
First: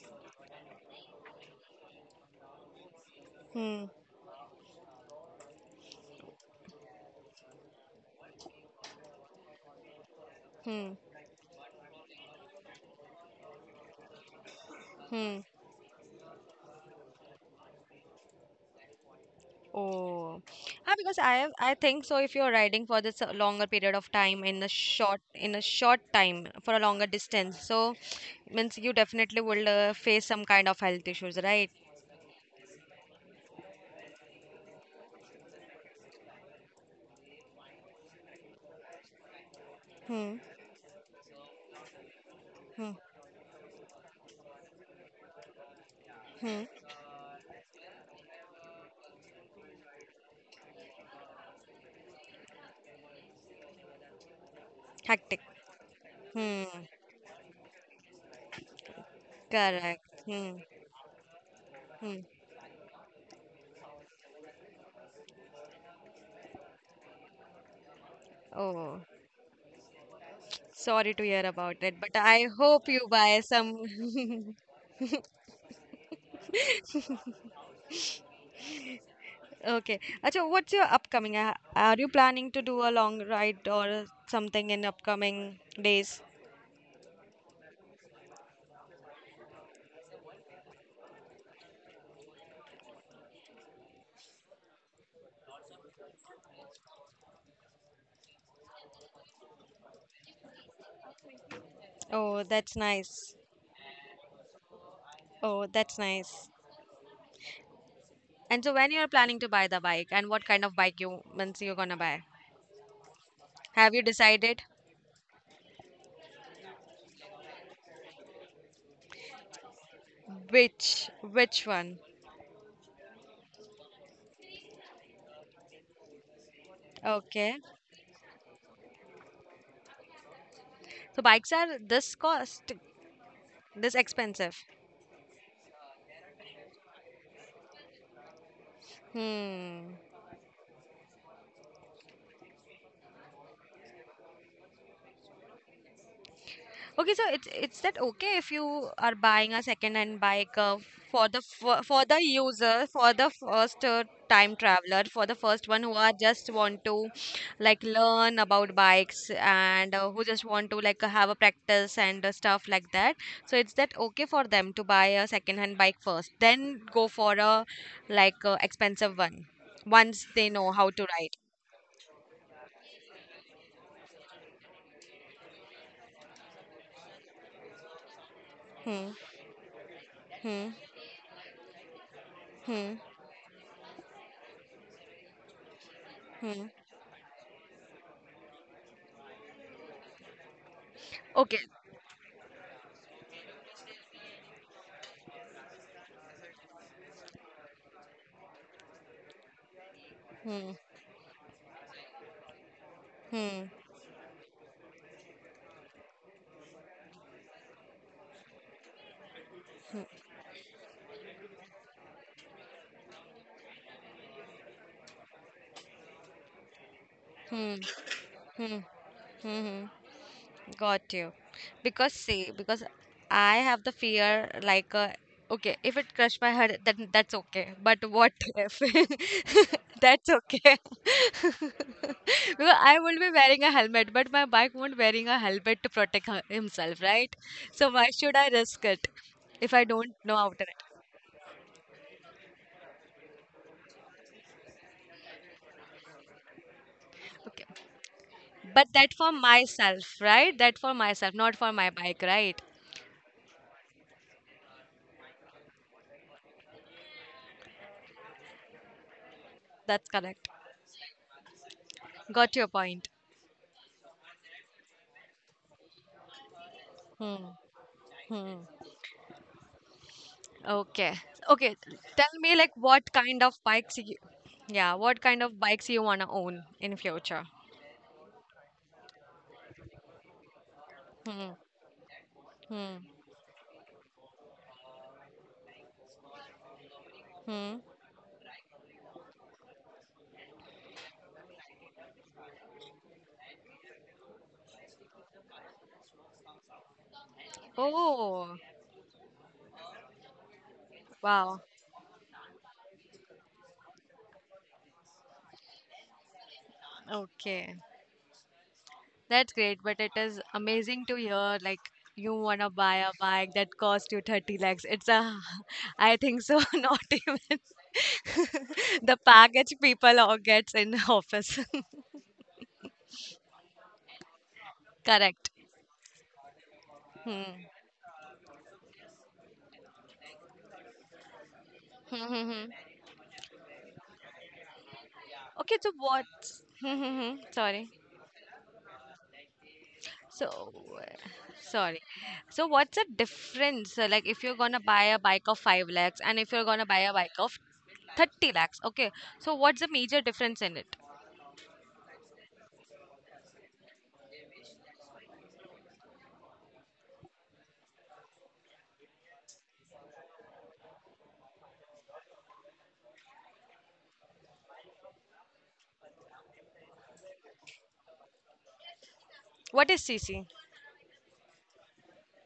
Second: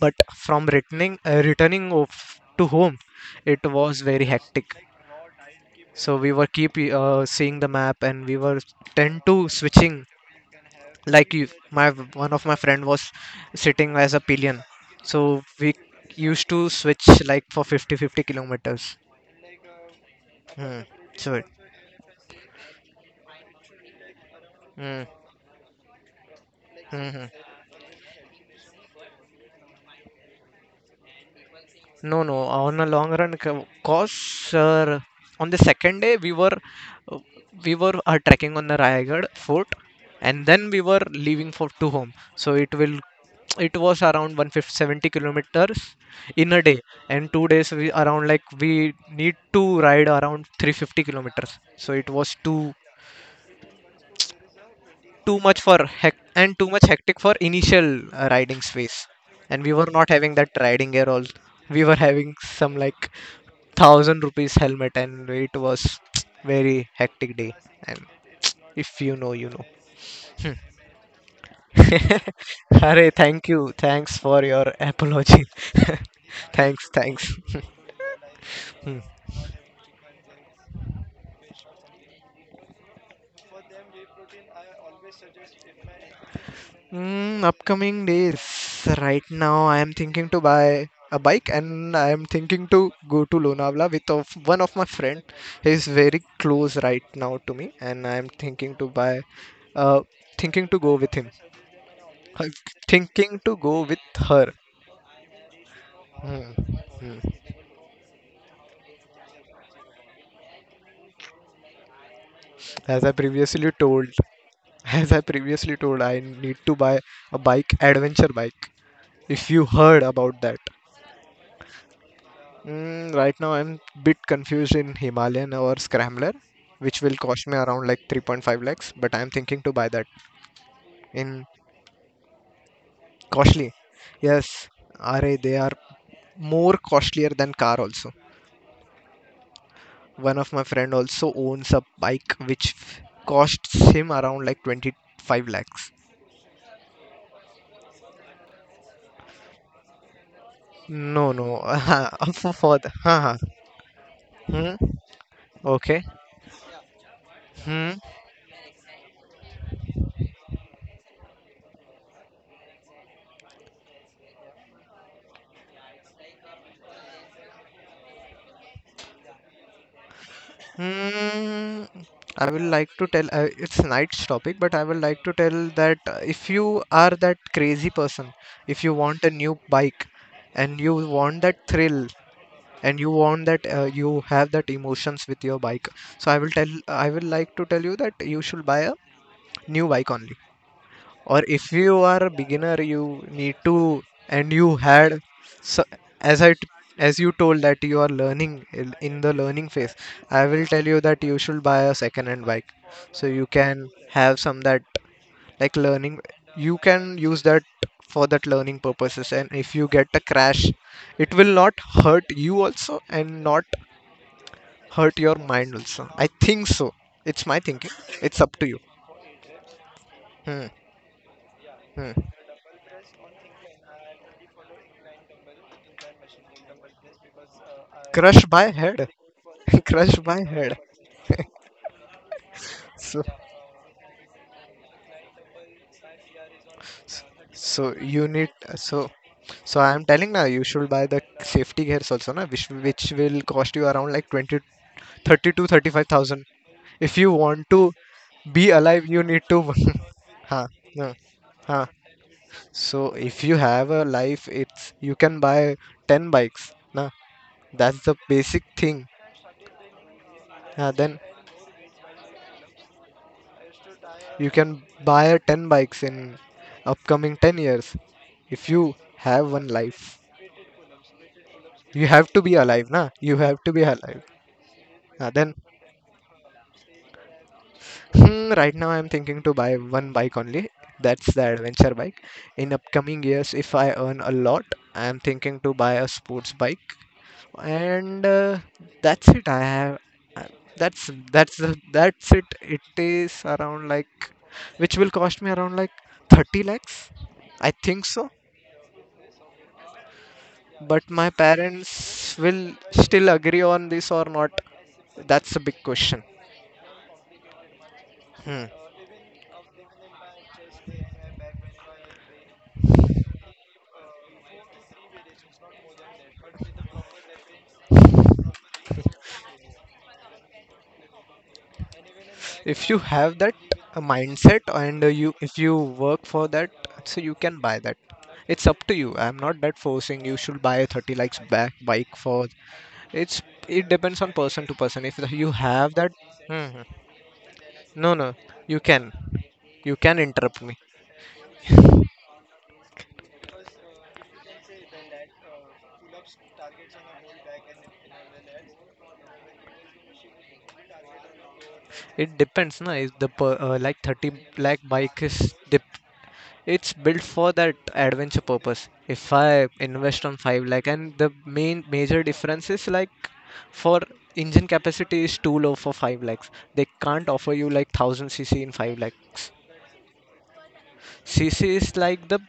Speaker 2: But from returning uh, returning of, to home, it
Speaker 1: Hmm.
Speaker 2: was very hectic. So we were keep, uh, seeing the map, and we were tend to switching.
Speaker 1: Hmm.
Speaker 2: Like you, my One of my friend was sitting as a pillion, so
Speaker 1: Hmm.
Speaker 2: we used to switch like for fifty fifty kilometers.
Speaker 1: Oh,
Speaker 2: Hmm.
Speaker 1: ah, because
Speaker 2: Sure.
Speaker 1: I
Speaker 2: it
Speaker 1: have, I think so. If you're riding for this uh, longer period of time in a
Speaker 2: Mm,
Speaker 1: short in a short time for a longer
Speaker 2: mm-hmm.
Speaker 1: distance, so means you definitely will uh, face some kind of health issues, right?
Speaker 2: No, no. On a long run, co- course, uh, on the second day we were, uh, we were uh, trekking on the Raigad fort,
Speaker 1: Hmm.
Speaker 2: and then we were leaving for to home. So it
Speaker 1: Hmm.
Speaker 2: will it was around one hundred seventy kilometers in a
Speaker 1: Hmm.
Speaker 2: day, and two days we around like we need to ride around three hundred fifty kilometers. So it was too too
Speaker 1: Hectic.
Speaker 2: much for hec- and
Speaker 1: Hmm.
Speaker 2: too much hectic for initial, uh, riding space. And we were
Speaker 1: Correct.
Speaker 2: not having that
Speaker 1: Hmm.
Speaker 2: riding gear all. We were
Speaker 1: Hmm.
Speaker 2: having some like thousand rupees helmet, and it was very hectic day. And
Speaker 1: Oh,
Speaker 2: if you know, you know.
Speaker 1: sorry to hear about it, but I hope you
Speaker 2: Hare,
Speaker 1: buy
Speaker 2: thank you, thanks for
Speaker 1: some.
Speaker 2: your apology. Thanks, thanks.
Speaker 1: Okay. Achha, what's your upcoming? uh, Are you planning to do a long ride or something in upcoming days?
Speaker 2: Mm, upcoming days. Right now, I am thinking to buy a bike, and I am thinking to go to Lonavala with of one of my friend. He is very close right now to me, and I am thinking to buy. Uh, Thinking to go with him.
Speaker 1: Oh,
Speaker 2: Uh,
Speaker 1: that's nice.
Speaker 2: Thinking to go with her.
Speaker 1: Oh, that's nice.
Speaker 2: Hmm. Hmm.
Speaker 1: And so when you're planning to buy the bike and what kind of bike you means you're gonna buy?
Speaker 2: As I previously
Speaker 1: Have you
Speaker 2: told,
Speaker 1: decided
Speaker 2: as I previously told, I need to buy a bike, adventure bike. If you heard about that.
Speaker 1: which which one?
Speaker 2: Mm, right now, I'm bit confused in Himalayan or Scrambler, which will cost me
Speaker 1: Okay.
Speaker 2: around like three point five lakhs. But I'm thinking to buy that
Speaker 1: So
Speaker 2: in
Speaker 1: bikes are this cost
Speaker 2: costly.
Speaker 1: this expensive.
Speaker 2: Yes, are they are more costlier than car also.
Speaker 1: Hmm.
Speaker 2: One of my friend also owns a bike which costs him around like twenty-five lakhs.
Speaker 1: Okay, so it's it's that okay if you are buying a second-hand bike uh, for
Speaker 2: No,
Speaker 1: the
Speaker 2: no.
Speaker 1: fir- for the
Speaker 2: for for
Speaker 1: user
Speaker 2: the,
Speaker 1: for
Speaker 2: huh,
Speaker 1: the
Speaker 2: huh.
Speaker 1: first uh, time
Speaker 2: Hmm?
Speaker 1: traveler for the first one who
Speaker 2: Okay.
Speaker 1: are just want to like
Speaker 2: Hmm?
Speaker 1: learn about bikes and uh, who just want to like have a practice and uh, stuff like that. So it's that okay for them to buy a second-hand bike first, then go for a like uh, expensive one once they know how to ride.
Speaker 2: Hmm, I will like to tell, uh, it's night's topic, but I will like to tell that uh, if you are that crazy person, if you
Speaker 1: Hmm.
Speaker 2: want a new bike,
Speaker 1: Hmm.
Speaker 2: and you want that thrill,
Speaker 1: Hmm.
Speaker 2: and you want that uh, you have that emotions with your bike, so I will tell,
Speaker 1: Hmm.
Speaker 2: I will like to tell you that you should buy a new bike only, or
Speaker 1: Okay.
Speaker 2: if you are a beginner you need to, and you had so, as i t- as you told that you are learning in in the learning phase. I will
Speaker 1: Hmm.
Speaker 2: tell you that you should buy a second hand bike, so you
Speaker 1: Hmm.
Speaker 2: can have some that like learning, you can use that for that learning purposes, and if you
Speaker 1: Hmm.
Speaker 2: get a crash, it will not hurt you also, and not hurt your mind also, I think so. It's my
Speaker 1: Hmm.
Speaker 2: thinking. It's up to you.
Speaker 1: Hmm. Mm-hmm.
Speaker 2: Hmm,
Speaker 1: Got you.
Speaker 2: hmm.
Speaker 1: Because see, because I have the fear like uh, okay, if it crushed my head, then that's okay. But what
Speaker 2: Crush by
Speaker 1: if
Speaker 2: head. Crushed
Speaker 1: that's
Speaker 2: my head.
Speaker 1: okay? Because I will
Speaker 2: So,
Speaker 1: be wearing a helmet, but my bike won't wearing a helmet to protect her- himself, right? So
Speaker 2: so
Speaker 1: why
Speaker 2: you
Speaker 1: should I
Speaker 2: need,
Speaker 1: risk it
Speaker 2: so
Speaker 1: if
Speaker 2: so
Speaker 1: I
Speaker 2: I am
Speaker 1: don't
Speaker 2: telling
Speaker 1: know
Speaker 2: now
Speaker 1: how
Speaker 2: you
Speaker 1: to
Speaker 2: should
Speaker 1: ride?
Speaker 2: buy the safety gears also na, which which will cost you around like twenty, thirty to thirty-five thousand, if you
Speaker 1: Okay,
Speaker 2: want to be
Speaker 1: but
Speaker 2: alive
Speaker 1: that
Speaker 2: you
Speaker 1: for
Speaker 2: need to.
Speaker 1: myself, right?
Speaker 2: Huh,
Speaker 1: That for
Speaker 2: no,
Speaker 1: myself, not for
Speaker 2: huh.
Speaker 1: my bike, right?
Speaker 2: So if you have a life, it's you can buy ten bikes na, that's the basic thing.
Speaker 1: That's correct.
Speaker 2: Uh, then
Speaker 1: Got your point.
Speaker 2: you can buy ten bikes in upcoming
Speaker 1: Hmm.
Speaker 2: ten years,
Speaker 1: Hmm.
Speaker 2: if you have one life.
Speaker 1: Okay. Okay.
Speaker 2: You have to
Speaker 1: Tell
Speaker 2: be
Speaker 1: me like
Speaker 2: alive, na?
Speaker 1: what
Speaker 2: You
Speaker 1: kind of
Speaker 2: have to be
Speaker 1: bikes you
Speaker 2: alive.
Speaker 1: yeah, what
Speaker 2: Uh,
Speaker 1: kind
Speaker 2: then,
Speaker 1: of bikes you wanna own in future?
Speaker 2: hmm, right now I'm thinking to buy one bike only. That's the
Speaker 1: Hmm.
Speaker 2: adventure bike. In
Speaker 1: Hmm.
Speaker 2: upcoming years, if I earn a lot, I'm thinking to buy a sports bike.
Speaker 1: Hmm.
Speaker 2: And uh, that's it. I have. I- That's that's the- that's it. It is around like, which will cost me around like thirty lakhs. I think so.
Speaker 1: Oh,
Speaker 2: But my
Speaker 1: wow.
Speaker 2: parents will still agree on this or not. That's a big question.
Speaker 1: Okay.
Speaker 2: Hmm.
Speaker 1: That's great, but it is amazing to hear like you wanna buy a bike that cost you thirty lakhs. It's a I think so not even the package people all gets in office.
Speaker 2: If you have that, uh, mindset, and uh, you
Speaker 1: Correct.
Speaker 2: if you work for that, so you
Speaker 1: Hmm.
Speaker 2: can buy that. It's up to you. I'm not that forcing you should buy a thirty likes back bike
Speaker 1: Hmm,
Speaker 2: for.
Speaker 1: hmm, hmm.
Speaker 2: It's it depends on person to person, if you
Speaker 1: Okay, so
Speaker 2: have that.
Speaker 1: what?
Speaker 2: Mhm.
Speaker 1: Hmm, hmm. Sorry.
Speaker 2: No, no. You can you can interrupt
Speaker 1: So,
Speaker 2: me.
Speaker 1: uh, sorry. So, what's the difference? uh, Like, if you're gonna buy a bike of five lakhs and if you're gonna buy a bike of thirty lakhs, okay. So, what's the major difference in it?
Speaker 2: It depends na. If the per, uh, like thirty lakh bike is dip, it's built for that adventure purpose. If I invest on five lakh, and the main major difference is like for engine capacity is too low for five lakhs, they can't offer you like one thousand cc in five lakhs.
Speaker 1: What is cc?
Speaker 2: Cc is like the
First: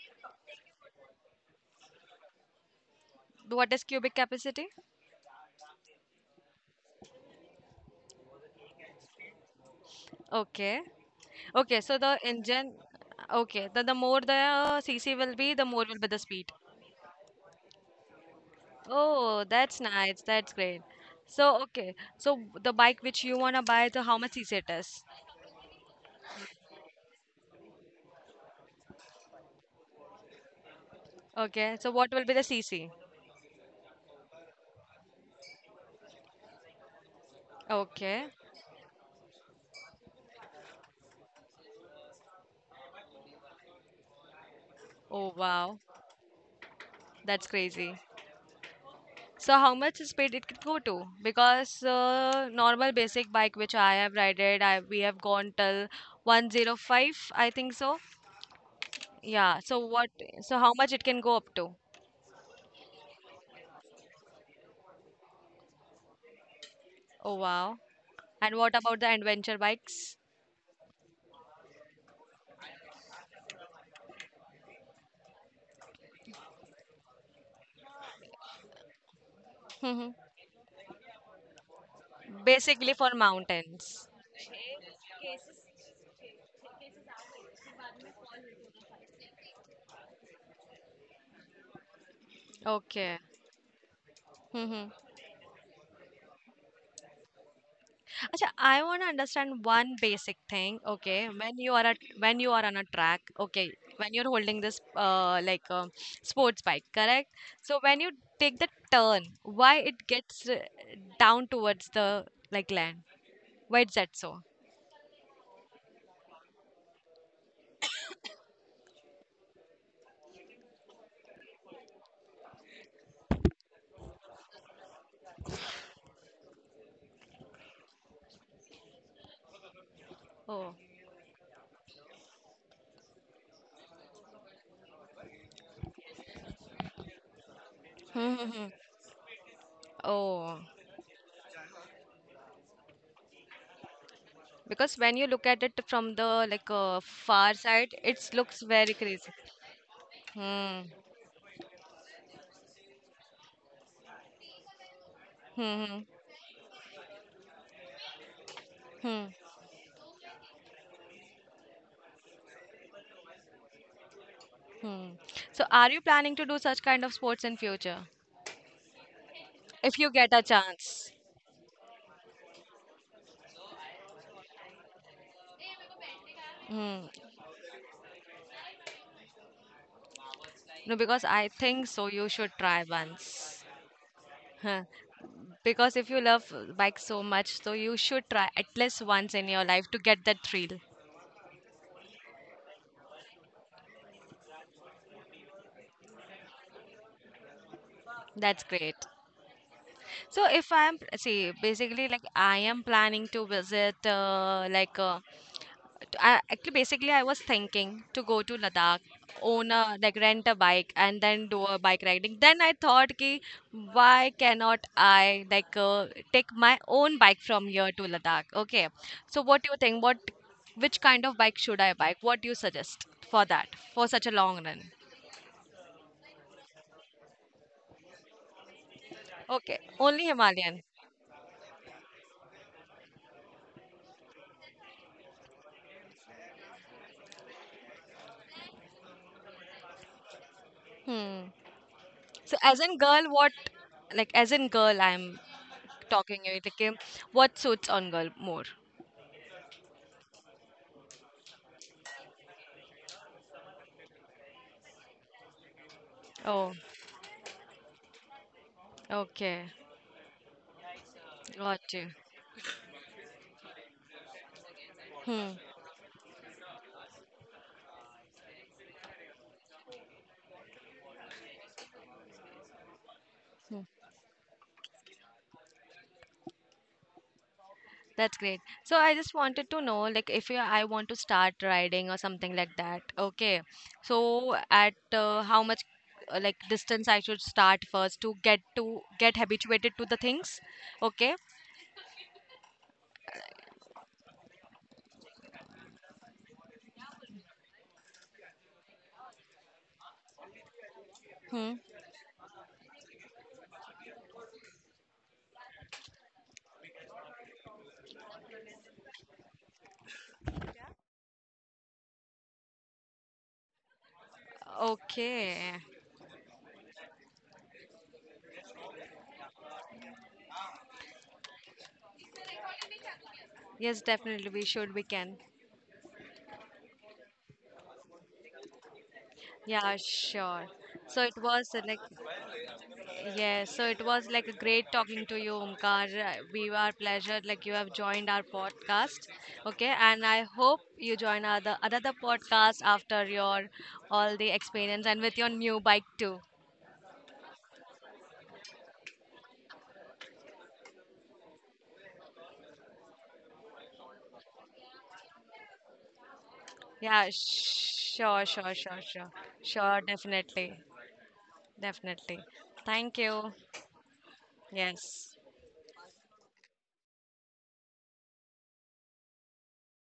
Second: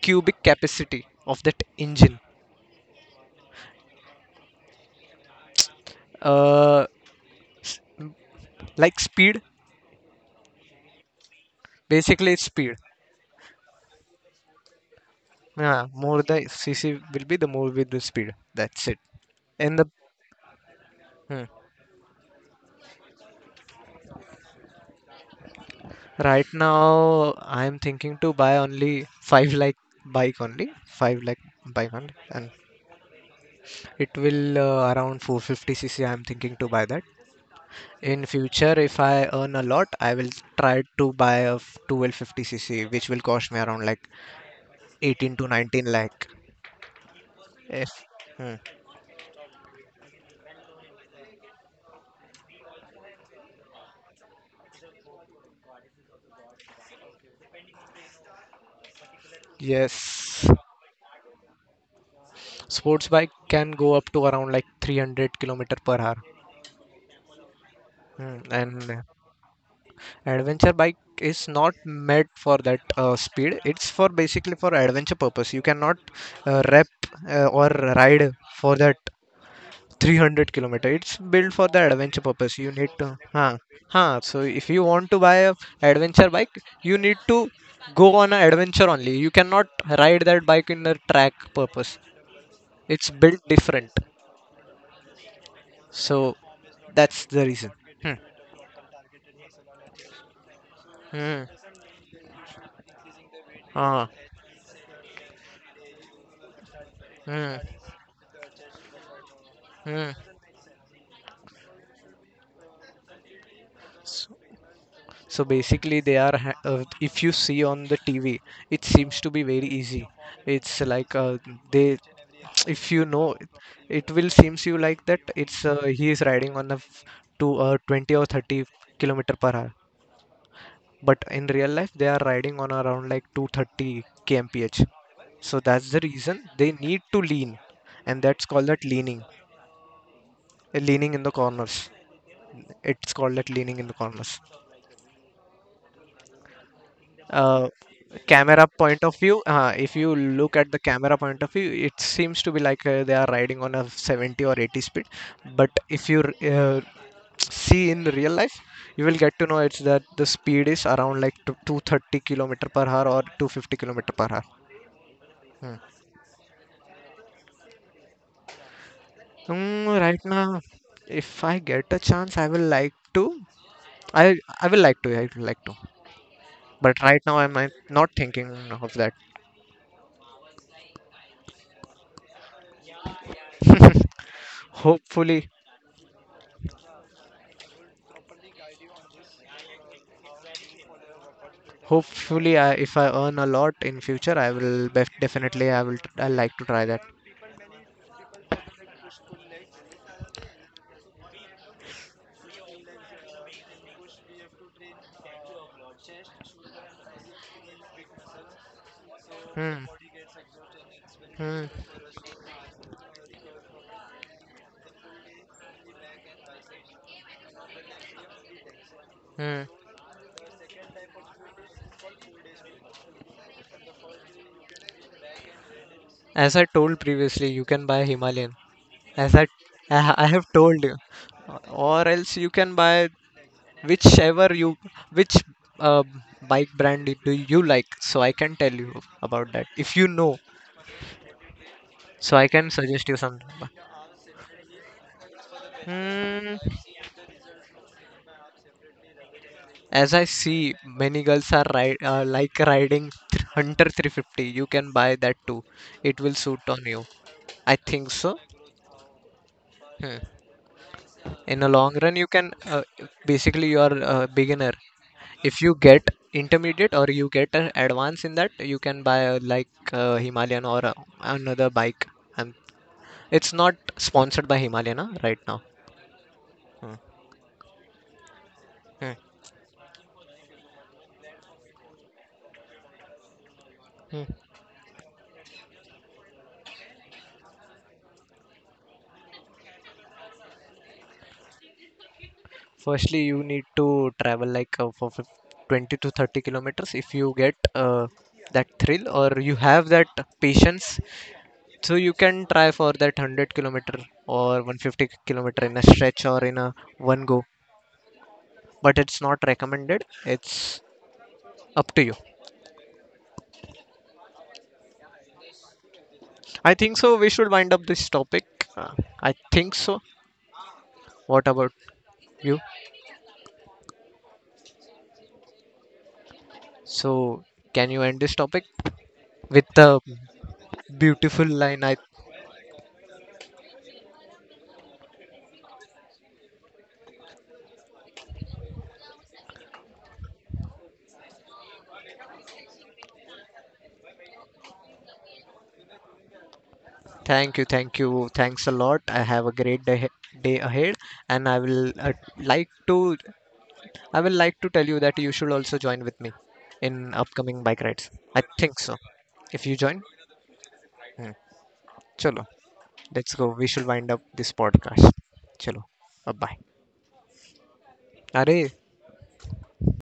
Speaker 2: cubic capacity of that engine.
Speaker 1: What is cubic capacity?
Speaker 2: uh like speed.
Speaker 1: Okay. Okay, so the
Speaker 2: Basically, it's
Speaker 1: engine,
Speaker 2: speed.
Speaker 1: okay, the, the more the cc will be, the more
Speaker 2: Yeah,
Speaker 1: will be the
Speaker 2: more the
Speaker 1: speed.
Speaker 2: cc will be, the more with the speed, that's it.
Speaker 1: Oh,
Speaker 2: And
Speaker 1: that's
Speaker 2: the,
Speaker 1: nice. That's great.
Speaker 2: hmm.
Speaker 1: So, okay. So, the bike which you wanna buy, so how much cc it is?
Speaker 2: Right now, I'm thinking to buy only five lakh bike only, five lakh
Speaker 1: Okay, so
Speaker 2: bike
Speaker 1: what
Speaker 2: only,
Speaker 1: will be the
Speaker 2: and
Speaker 1: cc?
Speaker 2: it will, uh, around four fifty c c. I'm thinking to buy that. In
Speaker 1: Okay.
Speaker 2: future, if I earn a lot, I will try to buy a twelve fifty c c, which will cost me around like
Speaker 1: Oh,
Speaker 2: eighteen to
Speaker 1: wow.
Speaker 2: nineteen lakh.
Speaker 1: That's crazy.
Speaker 2: Yes. Hmm.
Speaker 1: So how much speed it could go to? Because uh, normal basic bike which I have rided, I we have gone till one oh five, I think so. Yeah. So what?
Speaker 2: Yes,
Speaker 1: So how much it can go up to?
Speaker 2: sports bike can go up to around like three hundred kilometer per hour.
Speaker 1: Oh wow.
Speaker 2: Hmm.
Speaker 1: And what about
Speaker 2: And
Speaker 1: the adventure bikes?
Speaker 2: adventure bike is not made for that uh, speed. It's for basically for adventure purpose. You cannot uh, rep uh, or ride for that three hundred kilometer. It's built for the adventure purpose. You need
Speaker 1: Basically
Speaker 2: to,
Speaker 1: for
Speaker 2: huh.
Speaker 1: mountains.
Speaker 2: Huh. So if you want to buy a adventure bike, you need to go on an adventure only. You cannot ride that bike in the track purpose. It's
Speaker 1: Okay.
Speaker 2: built different. So that's the reason. Hmm.
Speaker 1: Acha, I want to understand one basic thing. Okay,
Speaker 2: Hmm.
Speaker 1: when you are at when you are on a track, okay,
Speaker 2: Ah.
Speaker 1: when you're holding this uh, like um sports bike, correct?
Speaker 2: Hmm.
Speaker 1: So when you take the turn, why it
Speaker 2: Hmm.
Speaker 1: gets uh, down towards the like land? Why is that so?
Speaker 2: So basically, they are. ha- Uh, if you see on the T V, it seems to be very easy. It's like, uh, they, if you know, it it will seems you like that. It's, uh, he is riding on a f- to, uh, twenty or thirty kilometer per hour.
Speaker 1: Oh,
Speaker 2: But in real life, they are riding on around like two thirty kmph. So that's the reason they need to lean, and
Speaker 1: Hmm,
Speaker 2: that's
Speaker 1: hmm,
Speaker 2: called
Speaker 1: hmm.
Speaker 2: that leaning,
Speaker 1: Oh,
Speaker 2: uh, leaning in the corners. It's called that leaning in the corners.
Speaker 1: because when you look at it from the like uh, far
Speaker 2: Uh,
Speaker 1: side, it looks
Speaker 2: camera
Speaker 1: very
Speaker 2: point of
Speaker 1: crazy.
Speaker 2: view uh, If you look at the
Speaker 1: Hmm.
Speaker 2: camera point of view, it seems to be like, uh, they are riding on a seventy or eighty speed, but
Speaker 1: Hmm. Hmm.
Speaker 2: if you uh, see in the real life, you will
Speaker 1: Hmm.
Speaker 2: get to know it's that the speed is around like to two hundred thirty kilometer per hour or two hundred fifty kilometer per hour.
Speaker 1: Hmm. So,
Speaker 2: Hmm.
Speaker 1: are you planning to do such kind of sports in future?
Speaker 2: Mm,
Speaker 1: If you
Speaker 2: right
Speaker 1: get a
Speaker 2: now,
Speaker 1: chance.
Speaker 2: if I get a chance, i will like to i i will like to I would like to. But
Speaker 1: Mm.
Speaker 2: right now I'm uh, not thinking of that.
Speaker 1: No, because I think so. You should try once. Huh.
Speaker 2: Hopefully.
Speaker 1: Because if you love bike so much, so you should try at least once in your life to get that thrill.
Speaker 2: Hopefully, I, if I earn a lot in future, I will bef definitely I will I like to try that.
Speaker 1: That's great. So if I'm see basically like I am planning to visit uh, like uh, t- I, actually basically I was thinking to go to Ladakh own
Speaker 2: Hmm,
Speaker 1: a like rent a bike and then do
Speaker 2: hmm,
Speaker 1: a bike riding then I thought ki why cannot I like uh, take my own bike from here to Ladakh, okay, so what
Speaker 2: hmm.
Speaker 1: do you think what which kind of bike should I buy? What do you suggest for that for such a long run?
Speaker 2: As I told previously, you can buy Himalayan. As I,
Speaker 1: Okay,
Speaker 2: I ha- I
Speaker 1: only
Speaker 2: have
Speaker 1: Himalayan.
Speaker 2: told you, or else you can buy whichever you which uh, bike brand do you like. So I can tell you about that if you know.
Speaker 1: Hmm.
Speaker 2: So I
Speaker 1: So
Speaker 2: can
Speaker 1: as in
Speaker 2: suggest you
Speaker 1: girl,
Speaker 2: something.
Speaker 1: what like as in girl, I'm talking you
Speaker 2: Hmm.
Speaker 1: like um, what suits on girl more.
Speaker 2: As I see, many girls are ride, uh, like riding th- Hunter three fifty. You can buy that too. It will suit
Speaker 1: Oh,
Speaker 2: on you. I think so.
Speaker 1: okay,
Speaker 2: Hmm. In the
Speaker 1: got
Speaker 2: long
Speaker 1: you.
Speaker 2: run, you can uh, basically you are a beginner.
Speaker 1: Hmm.
Speaker 2: If you get intermediate or you get an advance in that, you can buy a, like, uh, Himalayan or uh, another bike. Um, it's not
Speaker 1: Hmm.
Speaker 2: sponsored by Himalayan, huh, right now. Hmm.
Speaker 1: That's great. So I just wanted to know, like, if you, I want to start riding or something like that, okay.
Speaker 2: Hmm.
Speaker 1: So at uh, how much, uh, like, distance I should start first to get to get habituated to the things, okay?
Speaker 2: Firstly, you need to travel like uh, for fif- twenty to thirty kilometers, if you get uh, that thrill or you have that patience.
Speaker 1: Hmm.
Speaker 2: So you can try for that one hundred kilometer or one hundred fifty kilometer in a stretch or in a one go. But it's not recommended. It's up to you.
Speaker 1: Okay.
Speaker 2: I think so. We should wind up this topic. Uh, I think so. What about you?
Speaker 1: Yes, definitely we should. We can.
Speaker 2: So can you end this topic with
Speaker 1: Yeah,
Speaker 2: the
Speaker 1: sure. So it
Speaker 2: beautiful
Speaker 1: was uh,
Speaker 2: line? I.
Speaker 1: like, yeah, so it was like a great talking to you, Omkar. Uh, We are pleasure like you have joined our podcast. Okay, and I hope you join other another podcast after your all the experience and with your new bike too.
Speaker 2: Thank you, thank you. Thanks a lot. I have a great day, day ahead, and I will uh, like to I will like to tell you that you should also join with me in
Speaker 1: Yeah,
Speaker 2: upcoming bike rides. I
Speaker 1: sure, sure,
Speaker 2: think so.
Speaker 1: sure, sure,
Speaker 2: If you join,
Speaker 1: sure, definitely,
Speaker 2: hmm.
Speaker 1: definitely.
Speaker 2: Chalo,
Speaker 1: Thank
Speaker 2: let's go.
Speaker 1: you.
Speaker 2: We should wind up this podcast.
Speaker 1: Yes.
Speaker 2: Chalo, bye bye. अरे.